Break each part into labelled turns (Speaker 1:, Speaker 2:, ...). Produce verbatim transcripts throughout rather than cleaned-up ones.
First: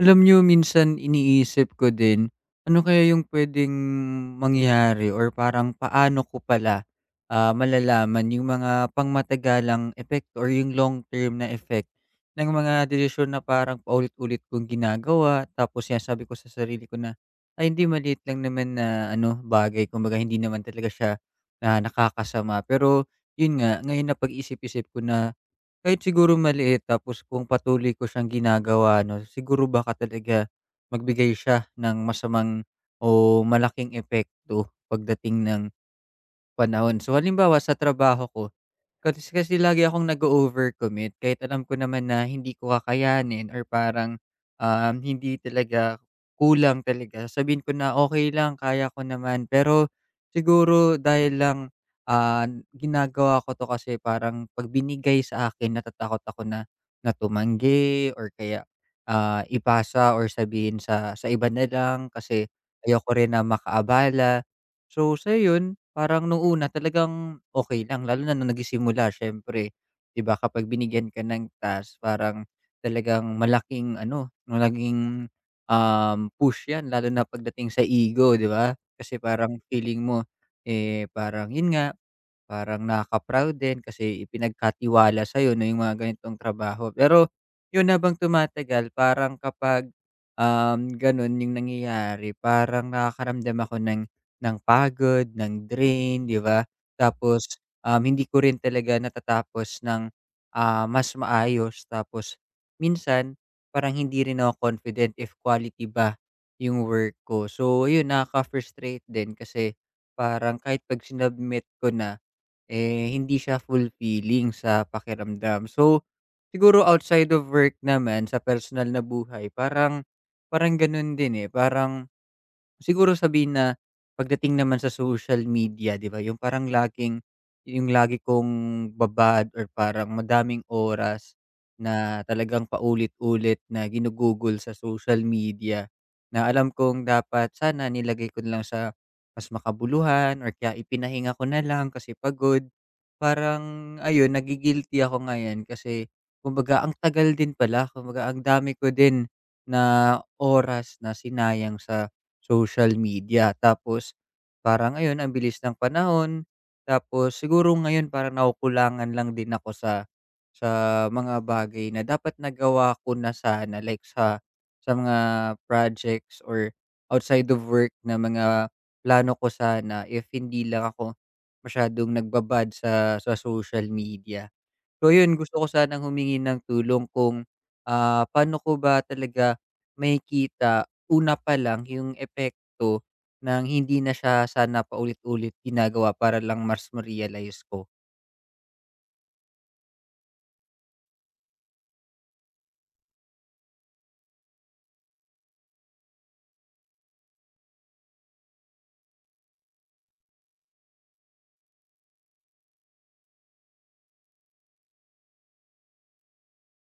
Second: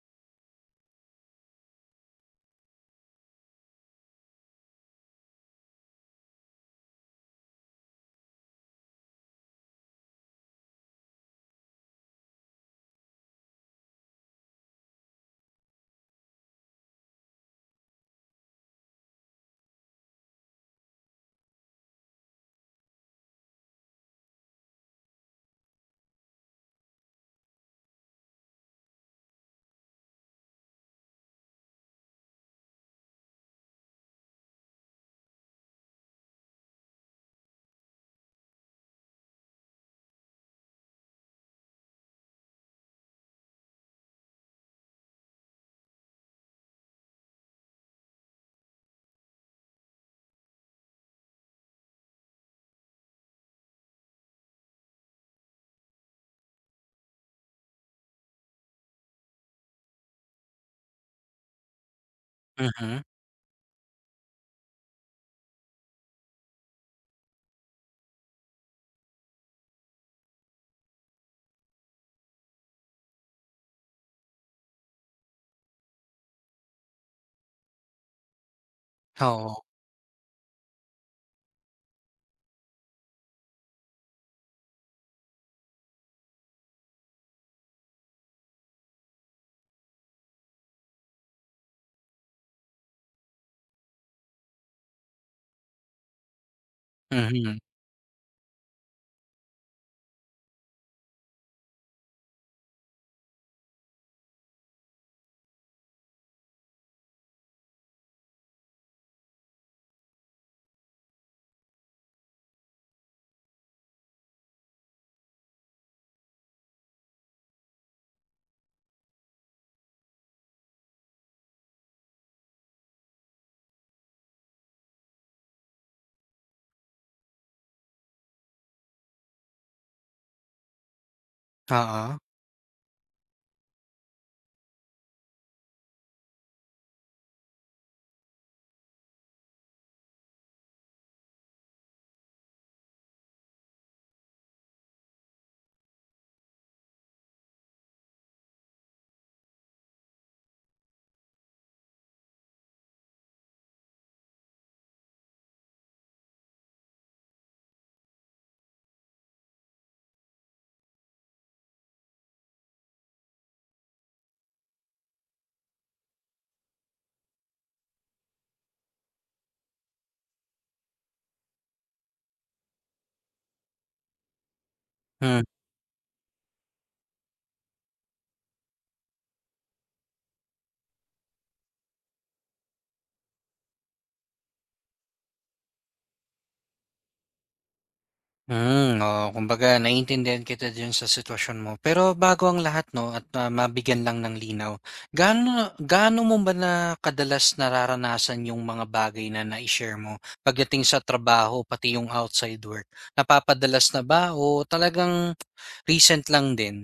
Speaker 1: Alam niyo, minsan iniisip ko din, ano kaya yung puwedeng mangyari or parang paano ko pala, ah, malalaman yung mga pangmatagalang epekto or yung long term na effect ng mga desisyon na parang paulit-ulit kong ginagawa. Tapos yan, sabi ko sa sarili ko na, "Ay hindi maliit lang naman na ano, bagay kumbaga hindi naman talaga siya na nakakasama." Pero yun nga, ngayon napag-isip-isip ko na kahit siguro maliit, tapos kung patuloy ko siyang ginagawa 'no, siguro baka talaga magbigay siya ng masamang o malaking epekto pagdating ng panahon. So halimbawa sa trabaho ko, kasi kasi lagi akong nag-o-overcommit kahit alam ko naman na hindi ko kakayanin or parang, um, hindi talaga, kulang talaga. Sabihin ko na, okay lang, kaya ko naman." Pero siguro dahil lang, ah, ginagawa ko 'to kasi parang 'pag binigay sa akin, natatakot ako na na or kaya, ah, ipasa or sabihin sa sa iba na lang kasi
Speaker 2: Mhm,
Speaker 1: ayoko rin na makaabala. So, sa'yo 'yun, parang nung una talagang okay lang, lalo na nung nagsisimula, siyempre, 'di ba, kapag binigyan ka ng task parang talagang malaking ano, malaking, um, push 'yan, lalo na pagdating sa ego, 'di ba? Kasi parang
Speaker 2: oo.
Speaker 1: feeling mo, eh, parang 'yun nga, parang nakaka-proud din kasi ipinagkatiwala sa'yo na yung mga ganitong trabaho. Pero yun, habang tumatagal parang kapag, um, ganun yung nangyayari, parang nakakaramdam ako ng ng pagod, ng drain, 'di ba? Tapos,
Speaker 2: Mhm,
Speaker 1: um, hindi ko rin talaga natatapos ng, ah, mas maayos. Tapos minsan parang hindi rin ako confident if quality ba yung work ko. So yun, nakaka-frustrate din kasi parang kahit 'pag sinubmit ko na, eh, hindi siya fulfilling sa pakiramdam. So, siguro outside of work naman, sa personal na buhay parang parang gano'n din, eh, parang siguro sabihin na pagdating naman sa social media, 'di ba, yung parang laging yung lagi kong babad or parang madaming oras
Speaker 2: oo.
Speaker 1: na talagang paulit-ulit na ginugugol sa social media, na alam kong dapat sana nilagay ko na lang sa mas makabuluhan or kaya ipinahinga ko na lang kasi pagod. Parang ayun, nagi-guilty ako ngayon kasi kumbaga ang tagal din pala, kumbaga ang dami ko din na oras na sinayang sa social media. Tapos parang ayun, ang bilis ng panahon. Tapos siguro ngayon parang nakukulangan lang din ako sa sa mga bagay na dapat nagawa ko na sana, like sa sa mga projects or outside of work na mga plano ko sana, if hindi lang ako masyadong nagbabad sa sa social media. So yun, gusto ko sanang humingi ng tulong kung, ah, paano ko ba talaga makikita una pa lang yung epekto ng hindi na siya sana paulit-ulit ginagawa para lang mas ma-realize ko?
Speaker 2: Mhm, oo, kumbaga naiintindihan kita diyan sa sitwasyon mo. Pero bago ang lahat 'no at, ah, mabigyan lang ng linaw, gaano gaano mo ba na kadalas nararanasan yung mga bagay na na share mo pagdating sa trabaho pati yung outside work? Napapadalas na ba o talagang recent lang din?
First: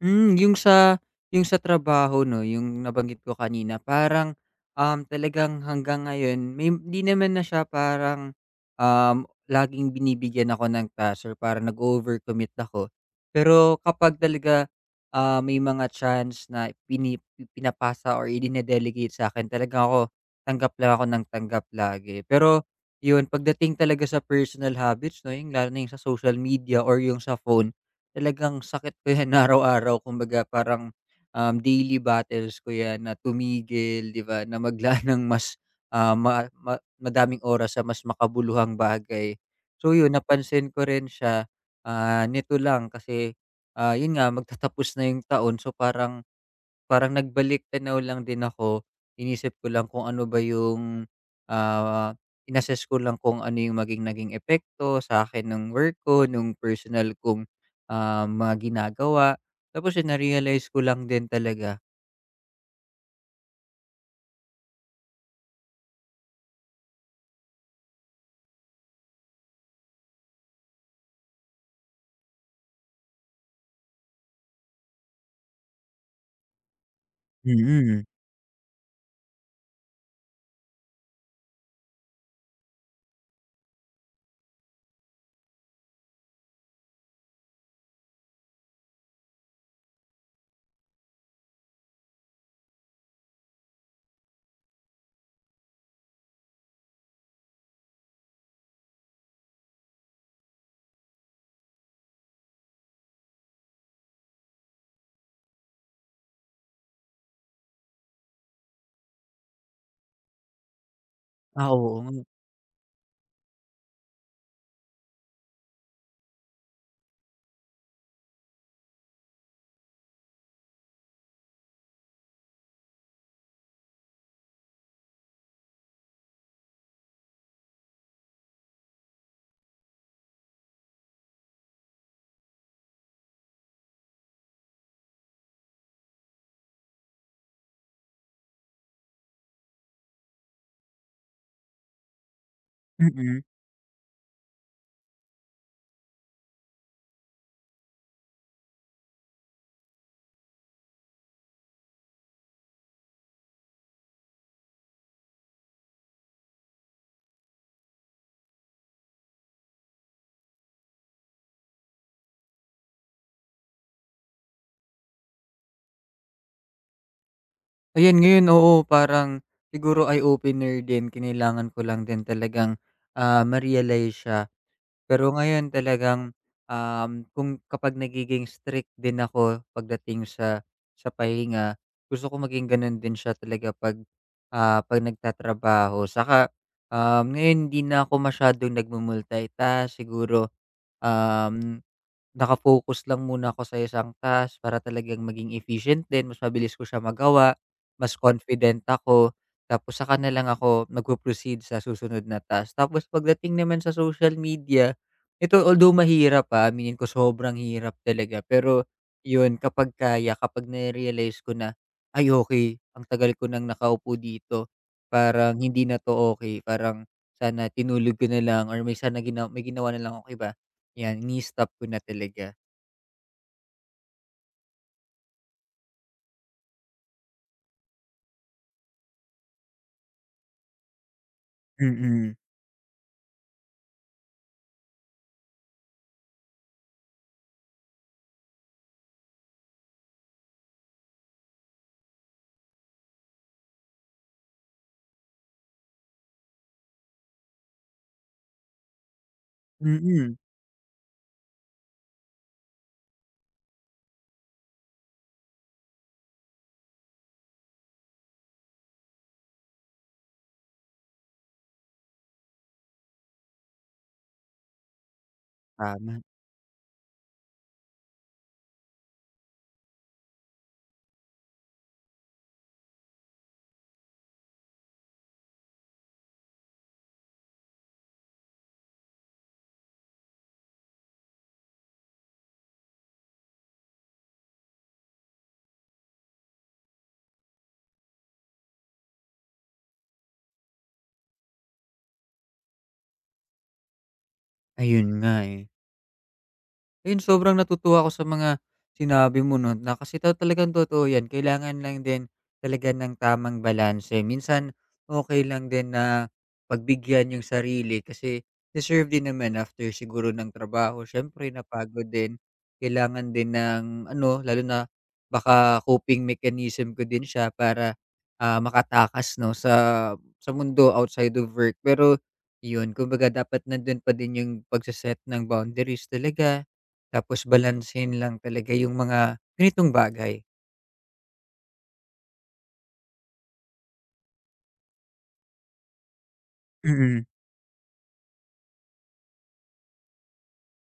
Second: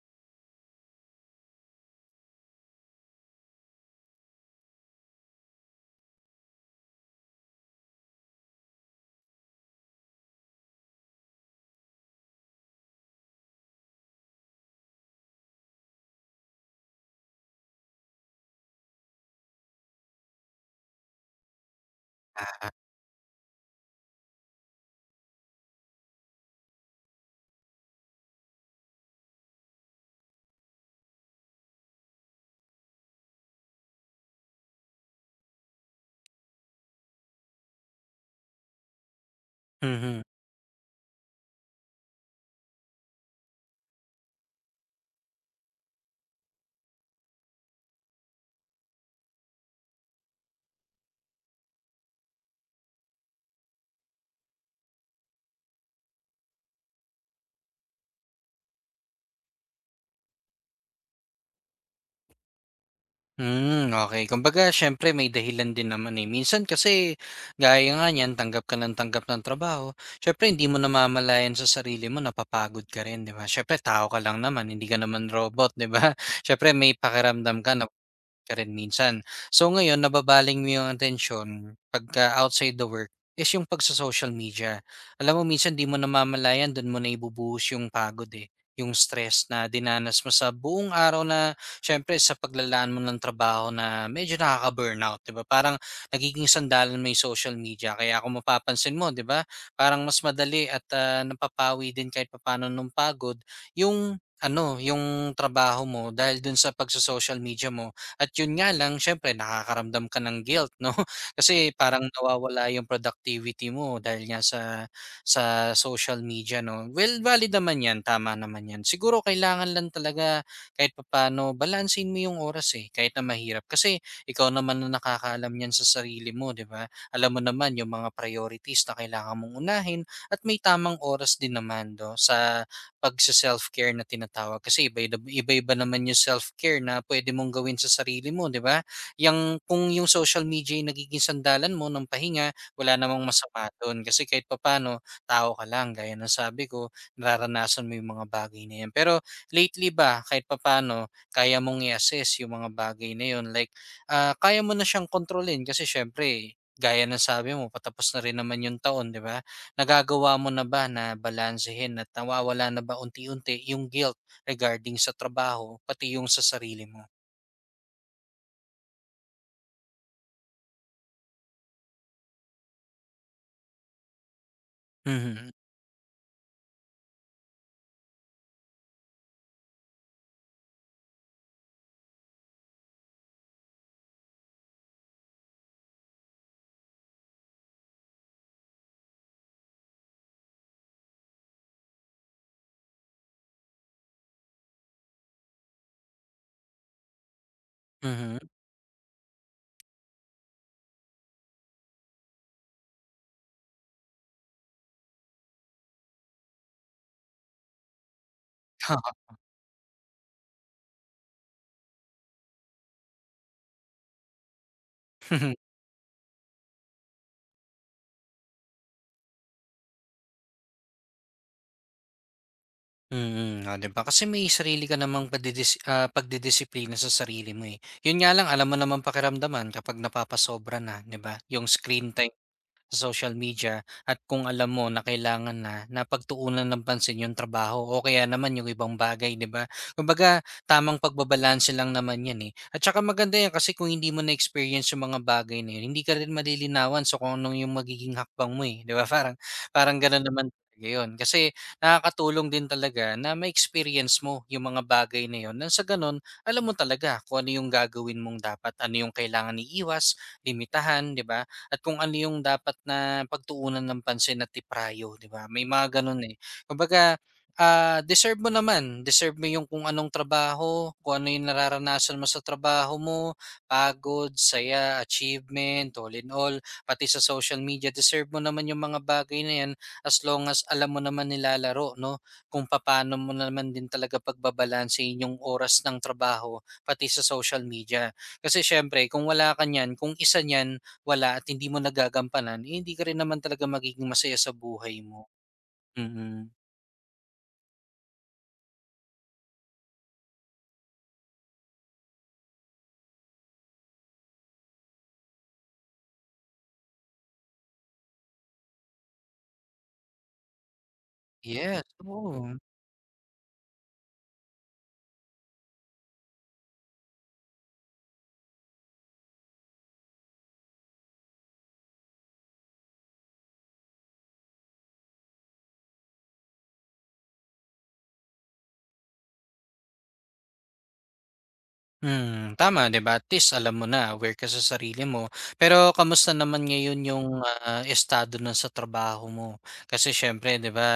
Speaker 1: Hmm, yung sa yung sa trabaho 'no, yung nabanggit ko kanina parang, um, talagang hanggang ngayon may hindi naman na siya parang, um, laging binibigyan ako ng task or parang nag overcommit ako. Pero kapag talaga, ah, may mga chance na pini pinapasa or idine-delegate akin, talaga ako tanggap lang ako ng tanggap lagi. Pero yun, pagdating talaga sa personal habits 'no, yung lalo na yung sa social media or yung sa phone. Talagang sakit ko 'yan araw-araw, kumbaga parang, um, daily battles ko 'yan na tumigil, 'di ba, na maglaan ng mas, ah, ma ma madaming oras sa mas makabuluhang bagay. So 'yun,
Speaker 2: Mhm.
Speaker 1: napansin ko rin siya, ah, nito lang kasi, ah, 'yun nga magtatapos na 'yung taon, so parang parang nagbalik tanaw lang din ako, inisip ko lang kung ano ba yung, ah, in ko lang kung ano yung maging naging epekto sa akin ng work ko, nung personal kong, ah, mga ginagawa. Tapos yun, na-realize ko lang din talaga.
Speaker 2: Hmm, okay. Kumbaga siyempre may dahilan din naman, eh. Minsan kasi gaya nga niyan, tanggap ka ng tanggap ng trabaho, siyempre hindi mo namamalayan sa sarili mo napapagod ka rin, 'di ba? Siyempre tao ka lang naman, hindi ka naman robot, 'di ba? Siyempre may pakiramdam ka na
Speaker 1: Mm.
Speaker 2: ka rin minsan. So ngayon nababaling mo yung attention pagka outside the work is yung pagsa-social media. Alam mo minsan di mo namamalayan do'n mo na ibubuhos yung pagod eh, yung stress na dinanas mo sa buong araw na siyempre sa paglalaan mo ng trabaho na medyo nakaka-burnout, 'di ba? Parang nagiging sandalan mo yung social media kaya kung mapapansin mo, 'di ba, parang mas madali at, ah, napapawi din kahit papaano nung pagod yung ano, yung trabaho mo dahil do'n sa pagso-social media mo at yun nga lang siyempre nakakaramdam ka ng guilt 'no,
Speaker 1: Ah,
Speaker 2: kasi
Speaker 1: oo
Speaker 2: parang
Speaker 1: nga.
Speaker 2: nawawala yung productivity mo dahil nga sa sa social media 'no. Well, valid naman 'yan, tama naman 'yan. Siguro kailangan lang talaga kahit papaano balansehin mo yung oras, eh, kahit na mahirap. Kasi ikaw naman na nakakaalam niyan sa sarili mo, 'di ba? Alam mo naman yung mga priorities na kailangan mong unahin at may tamang oras din naman do sa pagse-self-care na tinatawag. Kasi iba-ida iba-iba naman yung self-care na pwede mong gawin sa sarili mo, 'di ba? Yang kung yung social media yung nagiging sandalan mo ng pahinga, wala namang
Speaker 1: Mm.
Speaker 2: masama dun. Kasi kahit papaano tao ka lang gaya ng sabi ko, nararanasan mo yung mga bagay na yan. Pero lately ba kahit papaano kaya mong i-assess yung mga bagay na yun like, ah, kaya mo na siyang kontrolin kasi siyempre gaya ng sabi mo patapos na rin naman yung taon, 'di ba? Nagagawa mo na ba na balansehin at nawawala na ba unti-unti yung guilt regarding sa trabaho pati yung sa sarili mo?
Speaker 1: Ayan, ngayon, oo, parang siguro eye-opener din, kinailangan ko lang din talagang, ah, ma-realize siya. Pero
Speaker 2: Mhm,
Speaker 1: ngayon talagang, um, kung kapag nagiging strict din ako pagdating sa sa pahinga, gusto ko maging gano'n din siya talaga 'pag, ah, 'pag nagtatrabaho. Saka, um, ngayon hindi na ako masyadong nagmu siguro, um naka lang muna ako sa isang task para talagang maging efficient din, mas mabilis ko siya magawa, mas
Speaker 2: mhm.
Speaker 1: confident ako, tapos saka na lang ako magpo-proceed sa susunod na task. Tapos pagdating naman sa social media, ito although mahirap, pa, aminin ko, sobrang hirap talaga. Pero
Speaker 2: Oo.
Speaker 1: yun, kapag kaya, kapag na-realize ko na, "Ay okey, ang tagal ko nang nakaupo dito, parang hindi na 'to okay, parang sana tinulog ko na lang or may sana gina may ginawa na lang akong iba." 'Yan, ini-stop ko na talaga.
Speaker 2: Mm, oh, 'di ba? Kasi may sarili ka namang padidis ah, pagdidisiplina sa sarili mo, eh. Yun nga lang alam mo namang pakiramdaman kapag napapasobra na, 'di ba? Yung screen time
Speaker 1: Mm.
Speaker 2: sa social media at kung alam mo na kailangan na napagtuunan ng pansin yung trabaho o kaya naman yung ibang bagay, di ba? Kumbaga, tamang pagbabalanse lang naman yan eh. At saka maganda yan kasi kung hindi mo na-experience yung mga bagay na yun, hindi ka rin malilinawan so kung anong yung magiging hakbang mo eh, di ba? Parang, parang ganun
Speaker 1: Mm.
Speaker 2: naman talaga yun. Kasi nakakatulong din talaga na ma-experience mo yung mga bagay na yun. Nang sa ganun, alam mo talaga kung ano yung gagawin mong dapat, ano yung kailangan iiwas, limitahan, di ba? At kung ano yung dapat na pagtuunan ng pansin at iprayo, 'di ba? May mga
Speaker 1: Tama.
Speaker 2: gano'n, eh. Kumbaga, ah, deserve mo naman, deserve mo yung kung anong trabaho, kung ano yung nararanasan mo sa trabaho mo, pagod, saya, achievement, all in all, pati sa social media, deserve mo naman yung mga bagay na yan as long as alam mo naman nilalaro, no? Kung paano mo naman din talaga pagbabalansein yung oras ng trabaho, pati sa social media. Kasi syempre, kung wala ka niyan, kung isa niyan, wala at hindi mo nagagampanan, eh, hindi ka rin naman talaga magiging masaya sa buhay
Speaker 1: Ayun
Speaker 2: mo.
Speaker 1: nga, eh.
Speaker 2: Mm.
Speaker 1: Ayun, sobrang natutuwa ako sa mga sinabi mo 'no, na kasi ta talagang totoo 'yan. Kailangan lang din talaga ng tamang balanse. Minsan, okay lang din na pagbigyan yung sarili kasi deserve din naman after siguro ng trabaho. Siyempre
Speaker 2: Yes,
Speaker 1: napagod din,
Speaker 2: oo.
Speaker 1: kailangan din ng ano, lalo na baka coping mechanism ko din siya para, ah, makatakas 'no sa sa mundo outside of work. Pero yun, kumbaga dapat nandun pa din yung pagse ng boundaries talaga, tapos balansehin lang talaga yung mga ganitong bagay.
Speaker 2: Mm, tama 'di ba, at least alam mo na, aware ka sa sarili mo. Pero kamusta naman ngayon
Speaker 1: Mm.
Speaker 2: yung, ah, estado nun sa trabaho mo? Kasi siyempre 'di ba,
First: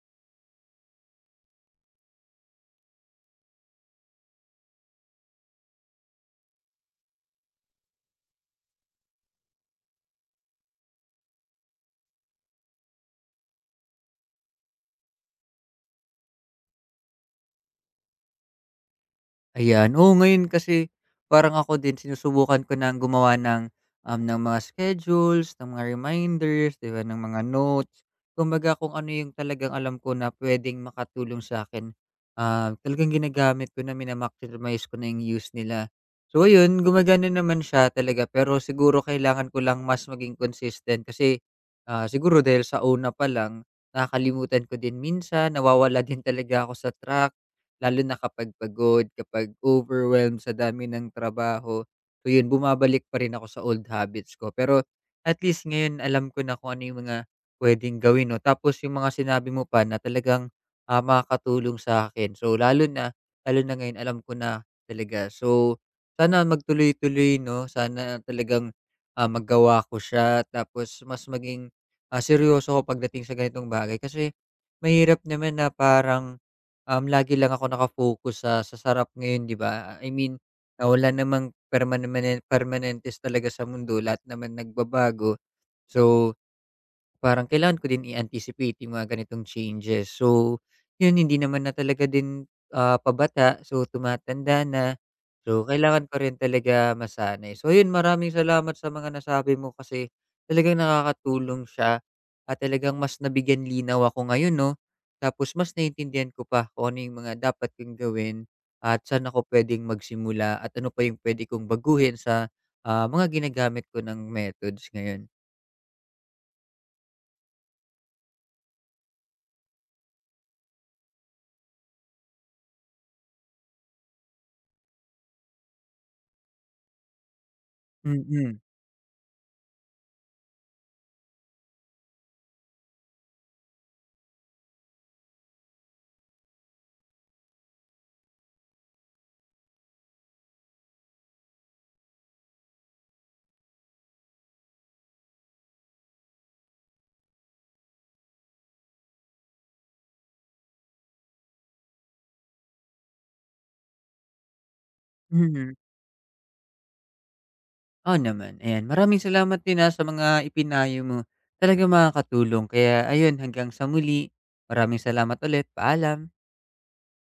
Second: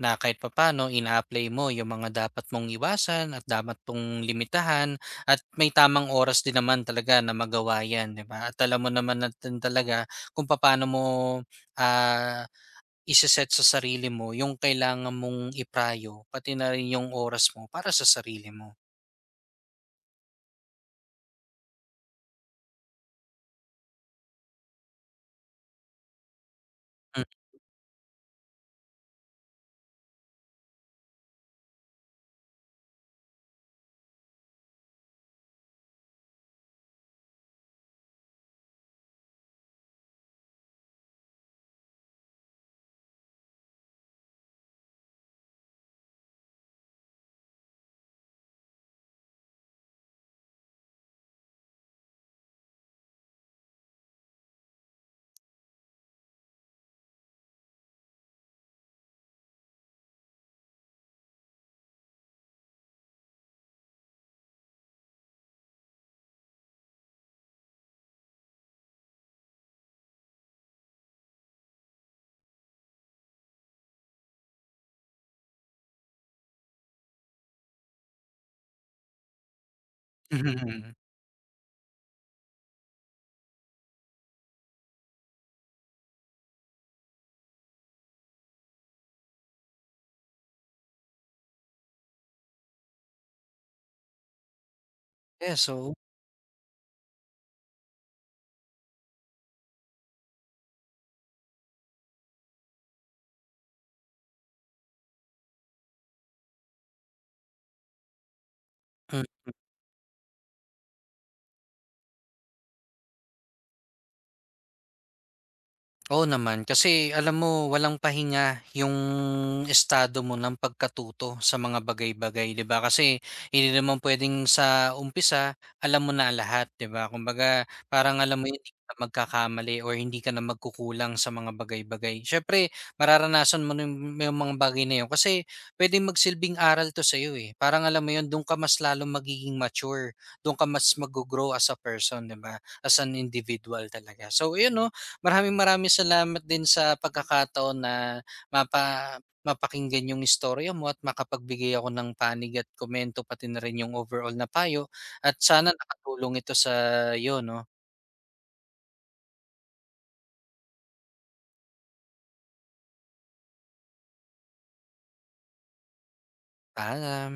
Speaker 2: na kahit papaano ina-apply mo yung mga dapat mong iwasan at dapat mong limitahan at may tamang oras din naman talaga na magawa 'yan 'di ba? At alam mo naman natin talaga kung papaano mo, ah iseset sa sarili mo yung kailangan mong iprayo pati na rin yung oras mo para sa sarili mo.
Speaker 1: Ayan. Oo, ngayon kasi parang ako din, sinusubukan ko na gumawa ng, um, ng mga schedules, ng mga reminders, 'di ba, ng
Speaker 2: Hmm.
Speaker 1: mga notes. Kumbaga kung ano yung talagang alam ko na puwedeng makatulong sa'kin, ah, talagang ginagamit ko na, mina ko na yung use nila. So ayun, gumagana naman siya talaga pero siguro kailangan ko lang mas maging consistent kasi, ah, siguro dahil sa una pa lang, nakakalimutan ko din minsan, nawawala din talaga ako sa track. Lalo na kapag pagod, kapag overwhelmed sa dami ng trabaho. So yun, bumabalik pa rin ako sa old habits ko. Pero at least ngayon alam ko na kung ano yung mga puwedeng gawin 'no. Tapos yung mga sinabi mo pa na talagang, ah, makakatulong sa akin. So lalo na, lalo na ngayon, alam ko na talaga. So sana magtuloy-tuloy 'no, sana talagang, ah, magawa ko siya, tapos mas maging, ah, seryoso ako pagdating sa ganitong bagay. Kasi mahirap naman na parang um, lagi lang ako naka-focus sa sa sarap ngayon, 'di ba? I mean, ah, wala namang permanent permanentes talaga sa mundo, lahat naman nagbabago. So parang kailangan ko din i-anticipate yung mga ganitong changes. So, yun, hindi naman na talaga din, ah, pabata, so tumatanda na. So,
Speaker 2: Yes, oo.
Speaker 1: kailangan ko rin talaga masanay. So yun, maraming salamat sa mga nasabi mo kasi talagang nakakatulong siya, at talagang mas nabigyan linaw ako ngayon 'no. Tapos mas naintindihan ko pa kung ano yung mga dapat kong gawin at saan ako pwedeng magsimula at ano pa yung puwede kong baguhin sa, ah, mga ginagamit ko ng methods ngayon.
Speaker 2: Oo naman, kasi alam mo walang pahinga yung estado mo ng pagkatuto sa mga bagay-bagay, 'di ba? Kasi hindi naman pwedeng sa umpisa alam mo na lahat, 'di ba? Kumbaga, parang alam mo
Speaker 1: Mm.
Speaker 2: yun, hindi ka na magkakamali or hindi ka na magkukulang sa mga bagay-bagay. Siyempre, mararanasan mo yung, yung mga bagay na yun kasi pwedeng magsilbing aral to sa iyo eh. Parang alam mo yun, doon ka mas lalo magiging mature, doon ka mas mag-grow as a person, 'di ba? As an individual talaga. So, yun no, maraming maraming salamat din sa pagkakataon na mapa mapakinggan yung istorya mo at makapagbigay ako ng panig at komento pati na rin yung overall na payo at
Speaker 1: Mhm.
Speaker 2: sana nakatulong ito sa 'yo 'no.
Speaker 1: Oo naman, ayan. Maraming salamat din, ah, sa mga ipinayo mo. Talaga makakatulong, kaya ayun, hanggang sa muli. Maraming salamat ulit, paalam.
Speaker 2: Paalam.